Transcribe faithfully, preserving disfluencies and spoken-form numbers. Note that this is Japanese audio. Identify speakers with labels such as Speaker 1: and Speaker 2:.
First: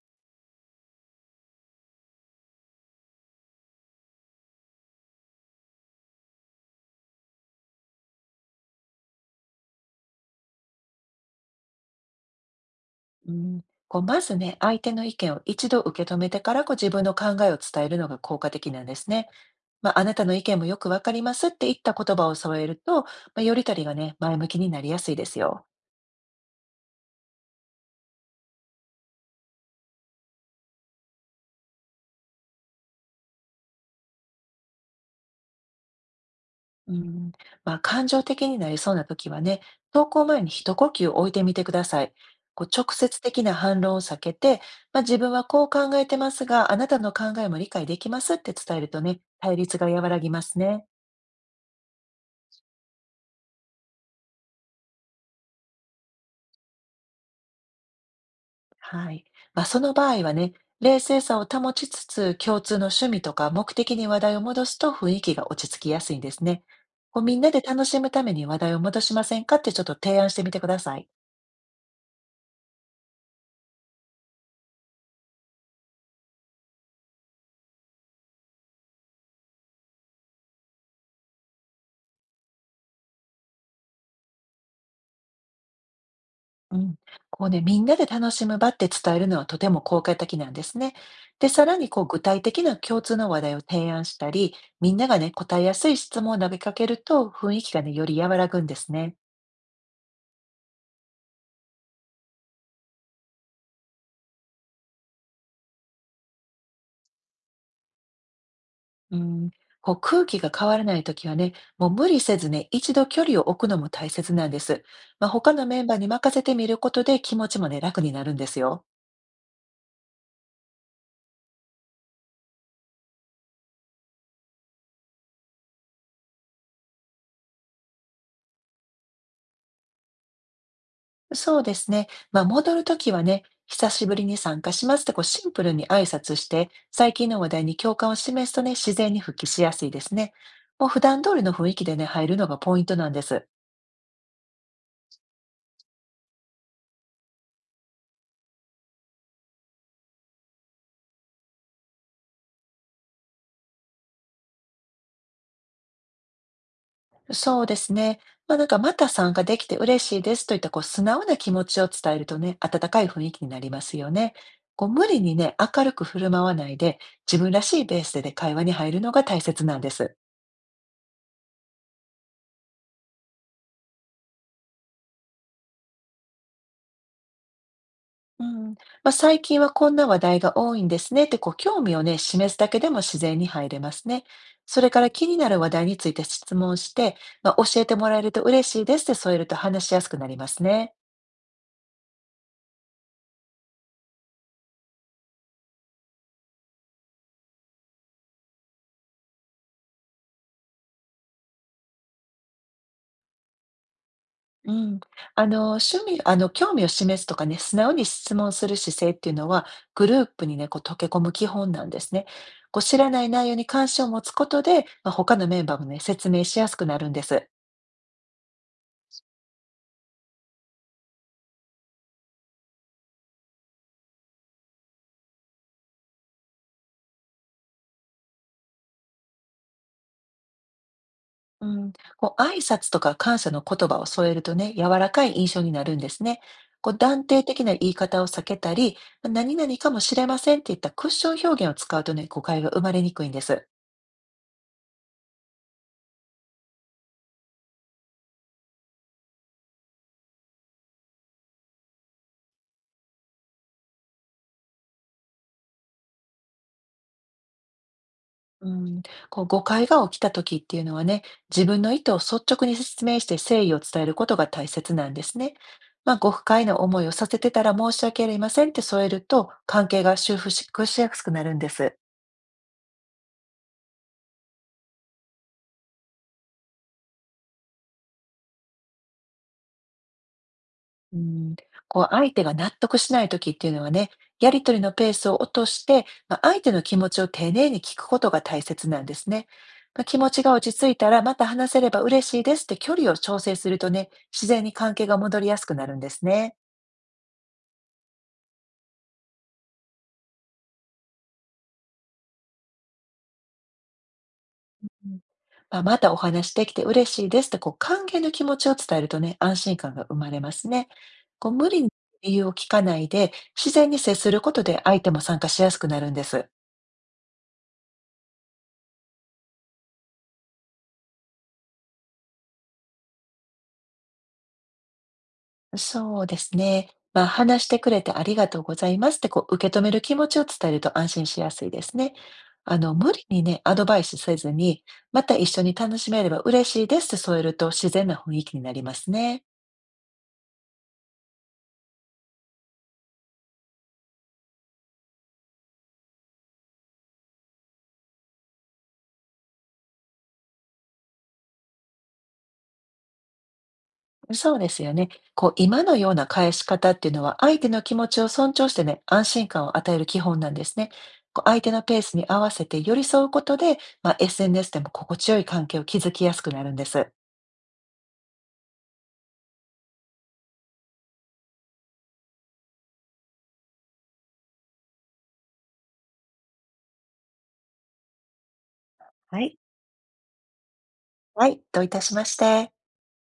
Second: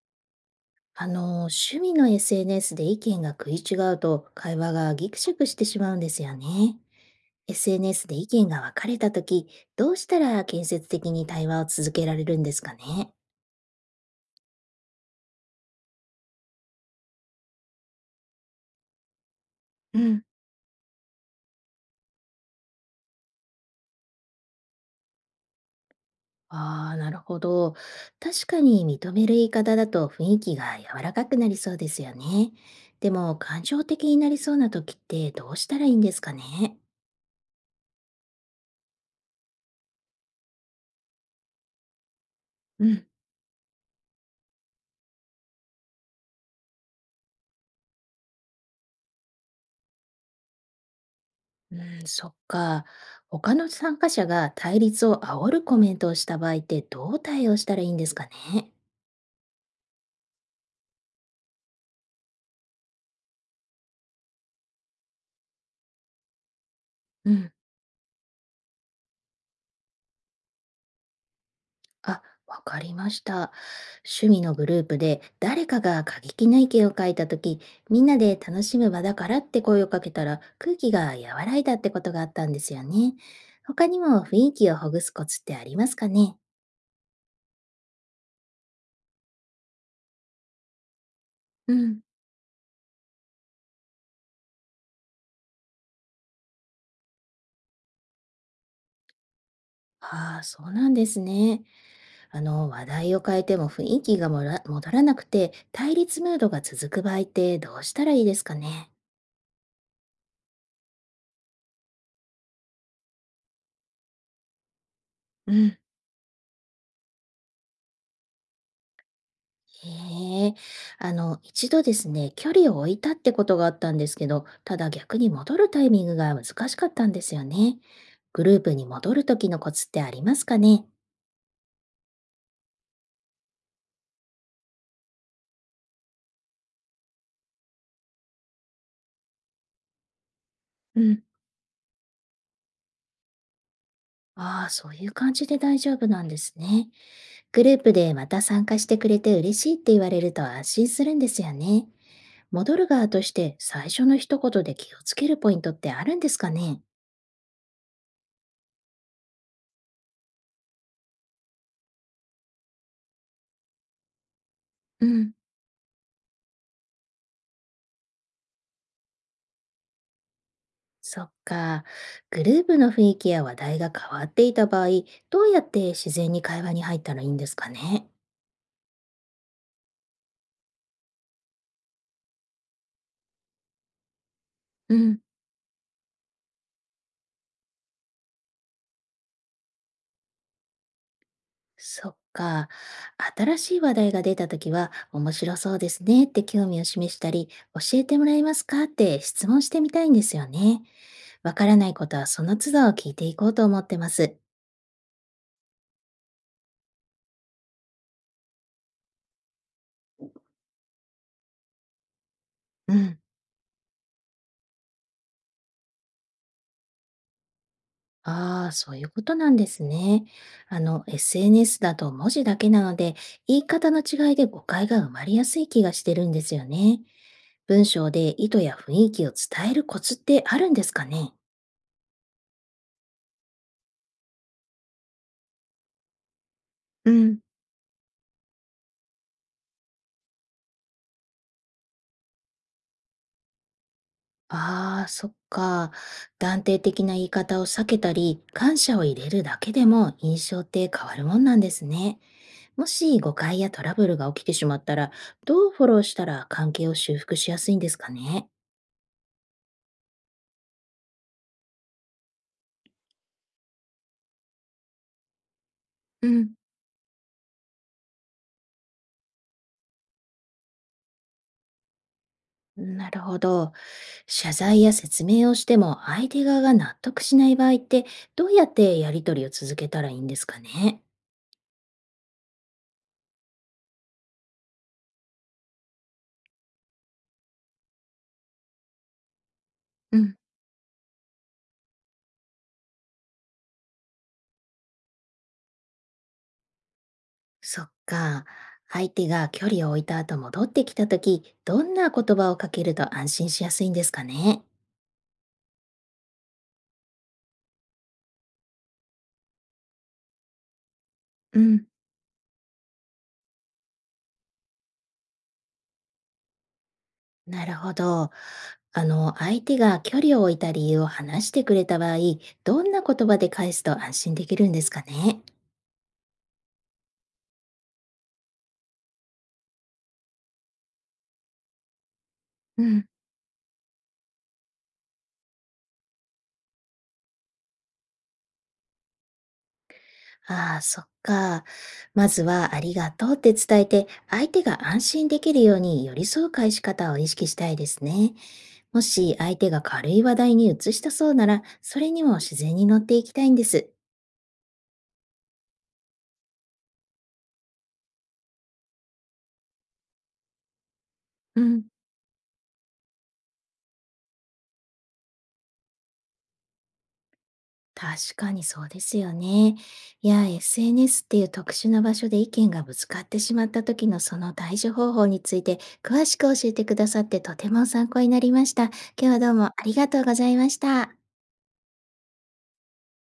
Speaker 1: あの、趣味の エスエヌエス で意見が食い違うと会話がギクシャクしてしまうんですよね。エスエヌエス で意見が分かれたとき、どうしたら建設的に対話を続けられるんですかね。
Speaker 2: うん、こうまずね、相手の意見を一度受け止めてからこう自分の考えを伝えるのが効果的なんですね。まあ、
Speaker 1: う
Speaker 2: あなた
Speaker 1: ん。
Speaker 2: の意見もよくわかりますって言った言葉を添えると、まあ、よりとりがね、前向きになりやすいですよ。
Speaker 1: ああ、なるほど。確かに認める言い方だと雰囲気が柔らかくなりそうですよね。でも感情的になりそうなときってどうしたらいいんですかね。
Speaker 2: うん、まあ、感情的になりそうな時はね、投稿前に一呼吸置いてみてください。こう直接的な反論を避けて、まあ、自分はこう考えてますが、あなたの考えも理解できますって伝えるとね、対立が和らぎますね。
Speaker 1: うん、そっか。他の参加者が対立を煽るコメントをした場合ってどう対応したらいいんですかね。
Speaker 2: はい。まあ、その場合はね、冷静さを保ちつつ、共通の趣味とか目的に話題を戻すと雰囲気が落ち着きやすいんですね。こう
Speaker 1: う
Speaker 2: みんな
Speaker 1: ん。
Speaker 2: で楽しむために話題を戻しませんかってちょっと提案してみてください。
Speaker 1: あ、わかりました。趣味のグループで誰かが過激な意見を書いたとき、みんなで楽しむ場だからって声をかけたら空気が和らいだってことがあったんですよね。他にも雰囲気をほぐすコツってありますかね。
Speaker 2: うん。こうね、みんなで楽しむ場って伝えるのはとても効果的なんですね。で、さ
Speaker 1: う
Speaker 2: らに
Speaker 1: ん。
Speaker 2: こう具体的な共通の話題を提案したり、みんながね、答えやすい質問を投げかけると雰囲気がね、より和らぐんですね。
Speaker 1: ああ、そうなんですね。あの、話題を変えても雰囲気がもら戻らなくて、対立ムードが続く場合ってどうしたらいいですかね。
Speaker 2: うん、こう空気が変わらないときはね、もう無理せずね、一度距離を置くのも大切なんです。まあ、
Speaker 1: う
Speaker 2: 他の
Speaker 1: ん。
Speaker 2: メンバーに任せてみることで気持ちもね、楽になるんですよ。
Speaker 1: へえ。あの、一度ですね、距離を置いたってことがあったんですけど、ただ逆に戻るタイミングが難しかったんですよね。グループに戻る時のコツってありますかね。
Speaker 2: そうですね。まあ、戻るときはね、久しぶりに参加しますってこうシンプルに挨拶して、最近の話題に共感を示すとね、自然に復帰しやすいですね。もう普
Speaker 1: う
Speaker 2: 段
Speaker 1: ん。
Speaker 2: 通りの雰囲気でね、入るのがポイントなんです。
Speaker 1: ああ、そういう感じで大丈夫なんですね。グループでまた参加してくれて嬉しいって言われると安心するんですよね。戻る側として最初の一言で気をつけるポイントってあるんですかね。
Speaker 2: そうですね。まあ、なんか、また参加できて嬉しいですといった、こう、素直な気持ちを伝えるとね、温かい雰囲気になりますよね。こう、
Speaker 1: う
Speaker 2: 無理
Speaker 1: ん、
Speaker 2: にね、明るく振る舞わないで、自分らしいベースで、ね、会話に入るのが大切なんです。
Speaker 1: そっか。グループの雰囲気や話題が変わっていた場合、どうやって自然に会話に入ったらいいんですかね。
Speaker 2: うん。まあ、最近はこんな話題が多いんですねって、こう、興味をね、示すだけでも自然に入れますね。それ
Speaker 1: う
Speaker 2: から
Speaker 1: ん、
Speaker 2: 気になる話題について質問して、まあ、教えてもらえると嬉しいですって添えると話しやすくなりますね。
Speaker 1: そっか。新しい話題が出たときは、面白そうですねって興味を示したり、教えてもらえますかって質問してみたいんですよね。わからないことはその都度聞いていこうと思ってます。
Speaker 2: うん、あの、趣味あの、興味を示すとかね、素直に質問する姿勢っていうのは、グループにね、こう溶け込む基本なんですね。こう
Speaker 1: う
Speaker 2: 知ら
Speaker 1: ん。
Speaker 2: ない内容に関心を持つことで、まあ、他のメンバーもね、説明しやすくなるんです。
Speaker 1: ああ、そういうことなんですね。あの、エスエヌエス だと文字だけなので、言い方の違いで誤解が生まれやすい気がしてるんですよね。文章で意図や雰囲気を伝えるコツってあるんですかね。
Speaker 2: うん、こう挨拶とか感謝の言葉を添えるとね、柔らかい印象になるんですね。こう
Speaker 1: う
Speaker 2: 断
Speaker 1: ん。
Speaker 2: 定的な言い方を避けたり、何々かもしれませんっていったクッション表現を使うとね、誤解が生まれにくいんです。
Speaker 1: ああ、そっか。断定的な言い方を避けたり、感謝を入れるだけでも印象って変わるもんなんですね。もし誤解やトラブルが起きてしまったら、どうフォローしたら関係を修復しやすいんですかね。
Speaker 2: うん、こう誤解が起きた時っていうのはね、自分の意図を率直に説明して誠意を伝えることが大切なんですね。まあ、
Speaker 1: う
Speaker 2: ご不
Speaker 1: ん、
Speaker 2: 快な思いをさせてたら申し訳ありませんって添えると、関係が修復ししやすくなるんです。
Speaker 1: なるほど。謝罪や説明をしても相手側が納得しない場合ってどうやってやり取りを続けたらいいんですかね。
Speaker 2: うん、こう相手が納得しない時っていうのはね、やり取りのペースを落として、まあ、相手の気持ちを丁寧に聞くことが大切なんですね。まあ、気
Speaker 1: う
Speaker 2: 持
Speaker 1: ん、
Speaker 2: ちが落ち着いたらまた話せれば嬉しいですって距離を調整するとね、自然に関係が戻りやすくなるんですね。
Speaker 1: そっか。相手が距離を置いた後戻ってきた時どんな言葉をかけると安心しやすいんですかね。
Speaker 2: まあ、またお話できて嬉しいですってこう歓迎の気持ちを伝えるとね、安心感が生まれますね。こう
Speaker 1: う
Speaker 2: 無理
Speaker 1: ん、
Speaker 2: に理由を聞かないで、自然に接することで相手も参加しやすくなるんです。
Speaker 1: なるほど。あの、相手が距離を置いた理由を話してくれた場合、どんな言葉で返すと安心できるんですかね。
Speaker 2: そうですね。まあ、話してくれてありがとうございますってこう受け止める気持ちを伝えると安心しやすいですね。あ
Speaker 1: う
Speaker 2: の、
Speaker 1: ん。
Speaker 2: 無理にね、アドバイスせずに、また一緒に楽しめれば嬉しいですって添えると自然な雰囲気になりますね。
Speaker 1: ああ、そっか。まずはありがとうって伝えて、相手が安心できるように寄り添う返し方を意識したいですね。もし相手が軽い話題に移したそうなら、それにも自然に乗っていきたいんです。
Speaker 2: そうですよね。こう、今のような返し方っていうのは、相手の気持ちを尊重してね、安心感を与える基本なんですね。こう相
Speaker 1: う
Speaker 2: 手の
Speaker 1: ん、
Speaker 2: ペースに合わせて寄り添うことで、まあ、エスエヌエス でも心地よい関係を築きやすくなるんです。
Speaker 1: 確かにそうですよね。いや、エスエヌエス っていう特殊な場所で意見がぶつかってしまった時のその対処方法について詳しく教えてくださってとても参考になりました。今日
Speaker 2: は
Speaker 1: はどう
Speaker 2: い。
Speaker 1: もありがとうございました。
Speaker 2: はい、どういたしまして。